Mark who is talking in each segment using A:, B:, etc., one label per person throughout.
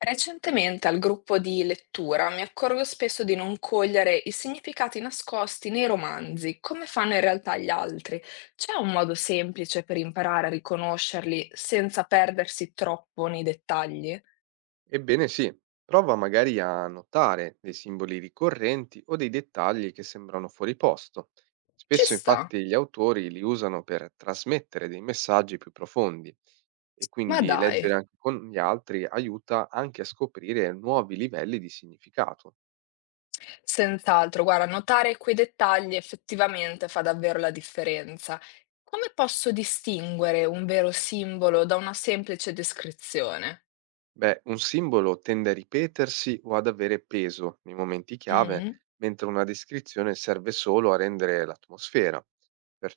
A: Recentemente al gruppo di lettura mi accorgo spesso di non cogliere i significati nascosti nei romanzi, come fanno in realtà gli altri. C'è un modo semplice per imparare a riconoscerli senza perdersi troppo nei dettagli?
B: Ebbene sì, prova magari a notare dei simboli ricorrenti o dei dettagli che sembrano fuori posto.
A: Ci
B: Spesso
A: sta,
B: infatti gli autori li usano per trasmettere dei messaggi più profondi e
A: ma
B: quindi
A: dai.
B: leggere anche con gli altri aiuta anche a scoprire nuovi livelli di significato.
A: Senz'altro, guarda, notare quei dettagli effettivamente fa davvero la differenza. Come posso distinguere un vero simbolo da una semplice descrizione?
B: Beh, un simbolo tende a ripetersi o ad avere peso nei momenti chiave,
A: Mm.
B: mentre una descrizione serve solo a rendere l'atmosfera.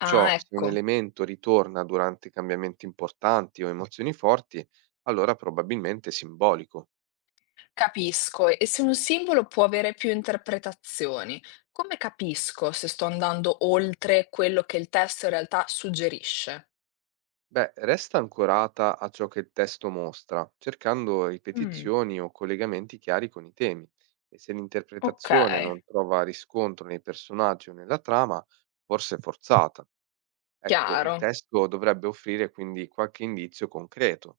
A: Ah,
B: se un
A: ecco.
B: elemento ritorna durante cambiamenti importanti o emozioni forti, allora probabilmente è simbolico.
A: Capisco, e se un simbolo può avere più interpretazioni, come capisco se sto andando oltre quello che il testo in realtà suggerisce?
B: Beh, resta ancorata a ciò che il testo mostra, cercando
A: Mm,
B: ripetizioni o collegamenti chiari con i temi. E se
A: ok,
B: l'interpretazione non trova riscontro nei personaggi o nella trama, forse è forzata. Ecco,
A: chiaro.
B: il testo dovrebbe offrire quindi qualche indizio concreto.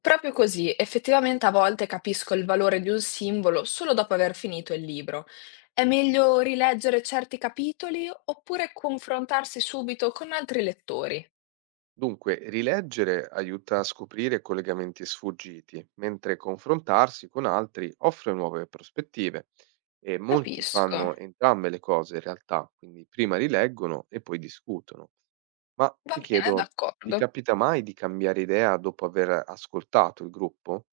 A: Proprio così, effettivamente a volte capisco il valore di un simbolo solo dopo aver finito il libro. È meglio rileggere certi capitoli oppure confrontarsi subito con altri lettori?
B: Dunque, rileggere aiuta a scoprire collegamenti sfuggiti, mentre confrontarsi con altri offre nuove prospettive. E molti
A: Capisco.
B: fanno entrambe le cose in realtà, quindi prima rileggono e poi discutono. Ma
A: Va
B: ti
A: bene,
B: chiedo, ti
A: d'accordo.
B: capita mai di cambiare idea dopo aver ascoltato il gruppo?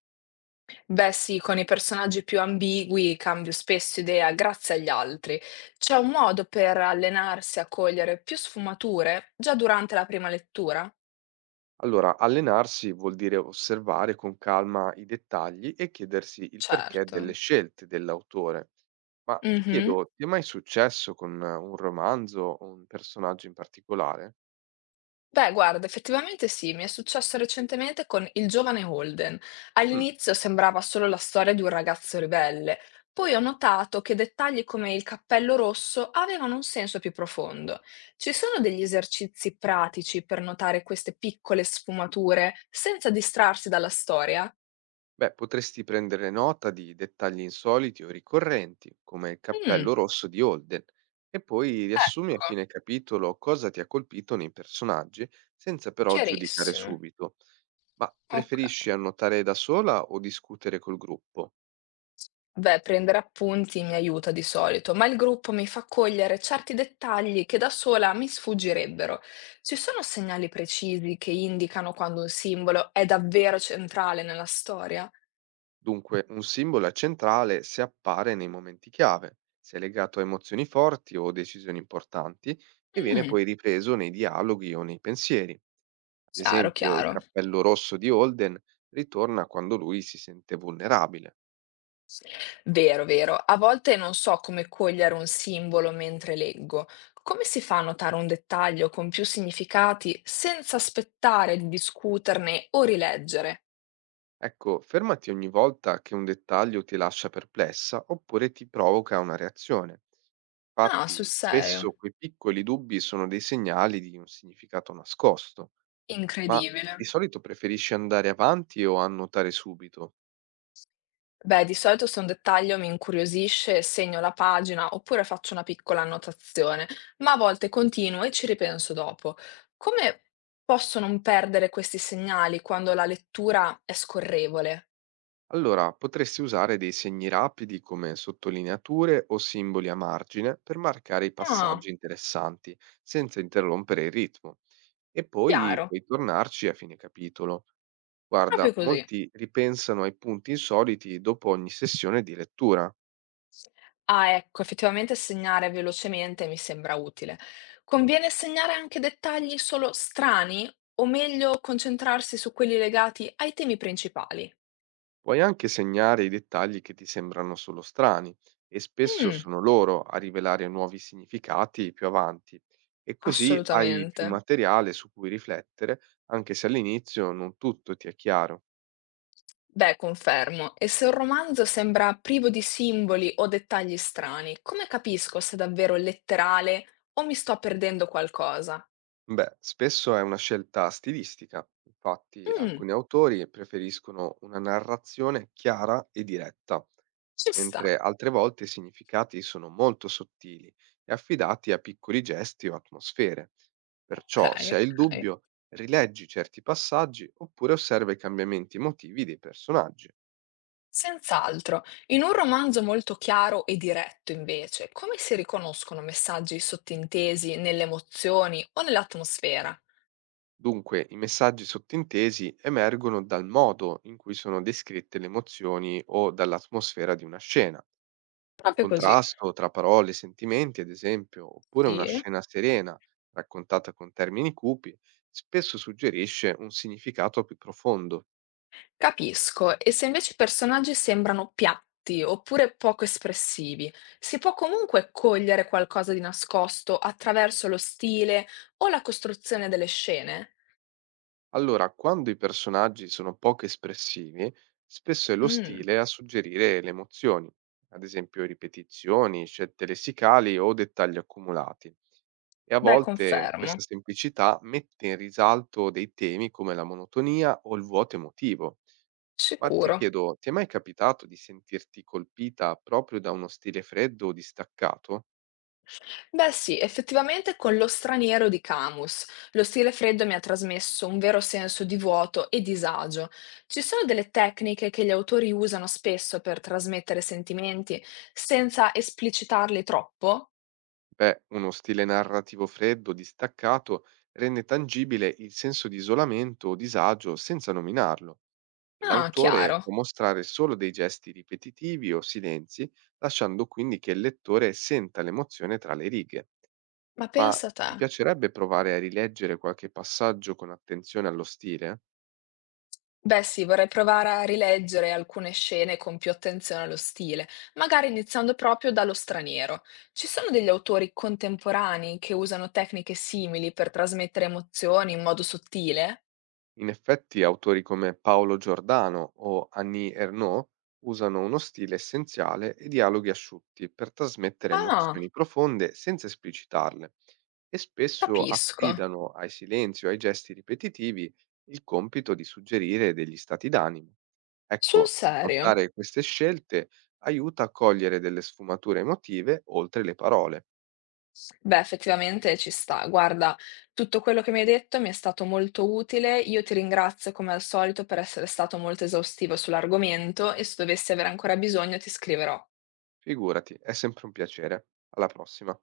A: Beh sì, con i personaggi più ambigui cambio spesso idea grazie agli altri. C'è un modo per allenarsi a cogliere più sfumature già durante la prima lettura?
B: Allora, allenarsi vuol dire osservare con calma i dettagli e chiedersi il perché delle
A: Certo.
B: scelte dell'autore. Ma ti
A: Mhm.
B: chiedo, ti è mai successo con un romanzo o un personaggio in particolare?
A: Beh, guarda, effettivamente sì, mi è successo recentemente con Il giovane Holden.
B: Mm.
A: All'inizio sembrava solo la storia di un ragazzo ribelle, poi ho notato che dettagli come il cappello rosso avevano un senso più profondo. Ci sono degli esercizi pratici per notare queste piccole sfumature senza distrarsi dalla storia?
B: Beh, potresti prendere nota di dettagli insoliti o ricorrenti, come il cappello
A: Mm,
B: rosso di Holden, e poi riassumi a
A: ecco,
B: fine capitolo cosa ti ha colpito nei personaggi, senza però giudicare
A: chiarissimo.
B: subito. Ma
A: Ok.
B: preferisci annotare da sola o discutere col gruppo?
A: Beh, prendere appunti mi aiuta di solito, ma il gruppo mi fa cogliere certi dettagli che da sola mi sfuggirebbero. Ci sono segnali precisi che indicano quando un simbolo è davvero centrale nella storia?
B: Dunque, un simbolo è centrale se appare nei momenti chiave, se è legato a emozioni forti o decisioni importanti e viene
A: Mm,
B: poi ripreso nei dialoghi o nei pensieri. Ad
A: chiaro,
B: esempio, il
A: chiaro.
B: cappello rosso di Holden ritorna quando lui si sente vulnerabile.
A: Vero, vero. A volte non so come cogliere un simbolo mentre leggo. Come si fa a notare un dettaglio con più significati senza aspettare di discuterne o rileggere?
B: Ecco, fermati ogni volta che un dettaglio ti lascia perplessa oppure ti provoca una reazione.
A: Ah, sul
B: Infatti,
A: serio.
B: spesso quei piccoli dubbi sono dei segnali di un significato nascosto. Ma
A: Incredibile.
B: di solito preferisci andare avanti o annotare subito?
A: Beh, di solito se un dettaglio mi incuriosisce, segno la pagina oppure faccio una piccola annotazione, ma a volte continuo e ci ripenso dopo. Come posso non perdere questi segnali quando la lettura è scorrevole?
B: Allora, potresti usare dei segni rapidi come sottolineature o simboli a margine per marcare i
A: Ah,
B: passaggi interessanti, senza interrompere il ritmo. E poi
A: chiaro,
B: puoi tornarci a fine capitolo. Guarda,
A: proprio così.
B: molti ripensano ai punti insoliti dopo ogni sessione di lettura.
A: Ah, ecco, effettivamente segnare velocemente mi sembra utile. Conviene segnare anche dettagli solo strani o meglio concentrarsi su quelli legati ai temi principali?
B: Puoi anche segnare i dettagli che ti sembrano solo strani e spesso
A: Mm,
B: sono loro a rivelare nuovi significati più avanti e così hai più
A: assolutamente.
B: materiale su cui riflettere, anche se all'inizio non tutto ti è chiaro.
A: Beh, confermo. E se un romanzo sembra privo di simboli o dettagli strani, come capisco se è davvero letterale o mi sto perdendo qualcosa?
B: Beh, spesso è una scelta stilistica, infatti
A: Mm,
B: alcuni autori preferiscono una narrazione chiara e diretta,
A: ci sta.
B: mentre altre volte i significati sono molto sottili e affidati a piccoli gesti o atmosfere.
A: Ok,
B: Perciò, se hai il
A: ok.
B: dubbio, rileggi certi passaggi oppure osserva i cambiamenti emotivi dei personaggi.
A: Senz'altro. In un romanzo molto chiaro e diretto, invece, come si riconoscono messaggi sottintesi nelle emozioni o nell'atmosfera?
B: Dunque, i messaggi sottintesi emergono dal modo in cui sono descritte le emozioni o dall'atmosfera di una scena. Un
A: Proprio così.
B: contrasto tra parole e sentimenti, ad esempio, oppure una
A: Sì.
B: scena serena, raccontata con termini cupi, spesso suggerisce un significato più profondo.
A: Capisco, e se invece i personaggi sembrano piatti oppure poco espressivi, si può comunque cogliere qualcosa di nascosto attraverso lo stile o la costruzione delle scene?
B: Allora, quando i personaggi sono poco espressivi, spesso è lo
A: Mm,
B: stile a suggerire le emozioni, ad esempio ripetizioni, scelte lessicali o dettagli accumulati. E a
A: beh,
B: volte questa
A: confermo,
B: semplicità mette in risalto dei temi come la monotonia o il vuoto emotivo. Ma ti
A: sicuro.
B: chiedo, ti è mai capitato di sentirti colpita proprio da uno stile freddo o distaccato?
A: Beh sì, effettivamente con Lo straniero di Camus, lo stile freddo mi ha trasmesso un vero senso di vuoto e disagio. Ci sono delle tecniche che gli autori usano spesso per trasmettere sentimenti senza esplicitarli troppo?
B: Beh, uno stile narrativo freddo, distaccato, rende tangibile il senso di isolamento o disagio senza nominarlo.
A: Ah,
B: L'autore
A: chiaro.
B: può mostrare solo dei gesti ripetitivi o silenzi, lasciando quindi che il lettore senta l'emozione tra le righe.
A: Ma
B: Ma
A: pensa a te.
B: ti piacerebbe provare a rileggere qualche passaggio con attenzione allo stile?
A: Beh, sì, vorrei provare a rileggere alcune scene con più attenzione allo stile, magari iniziando proprio dallo straniero. Ci sono degli autori contemporanei che usano tecniche simili per trasmettere emozioni in modo sottile?
B: In effetti, autori come Paolo Giordano o Annie Ernaux usano uno stile essenziale e dialoghi asciutti per trasmettere
A: Ah,
B: emozioni profonde senza esplicitarle e spesso
A: capisco.
B: affidano ai silenzi o ai gesti ripetitivi il compito di suggerire degli stati d'animo.
A: Sul
B: Ecco,
A: serio.
B: notare queste scelte aiuta a cogliere delle sfumature emotive oltre le parole.
A: Beh, effettivamente ci sta. Guarda, tutto quello che mi hai detto mi è stato molto utile. Io ti ringrazio come al solito per essere stato molto esaustivo sull'argomento e se dovessi avere ancora bisogno ti scriverò.
B: Figurati, è sempre un piacere. Alla prossima.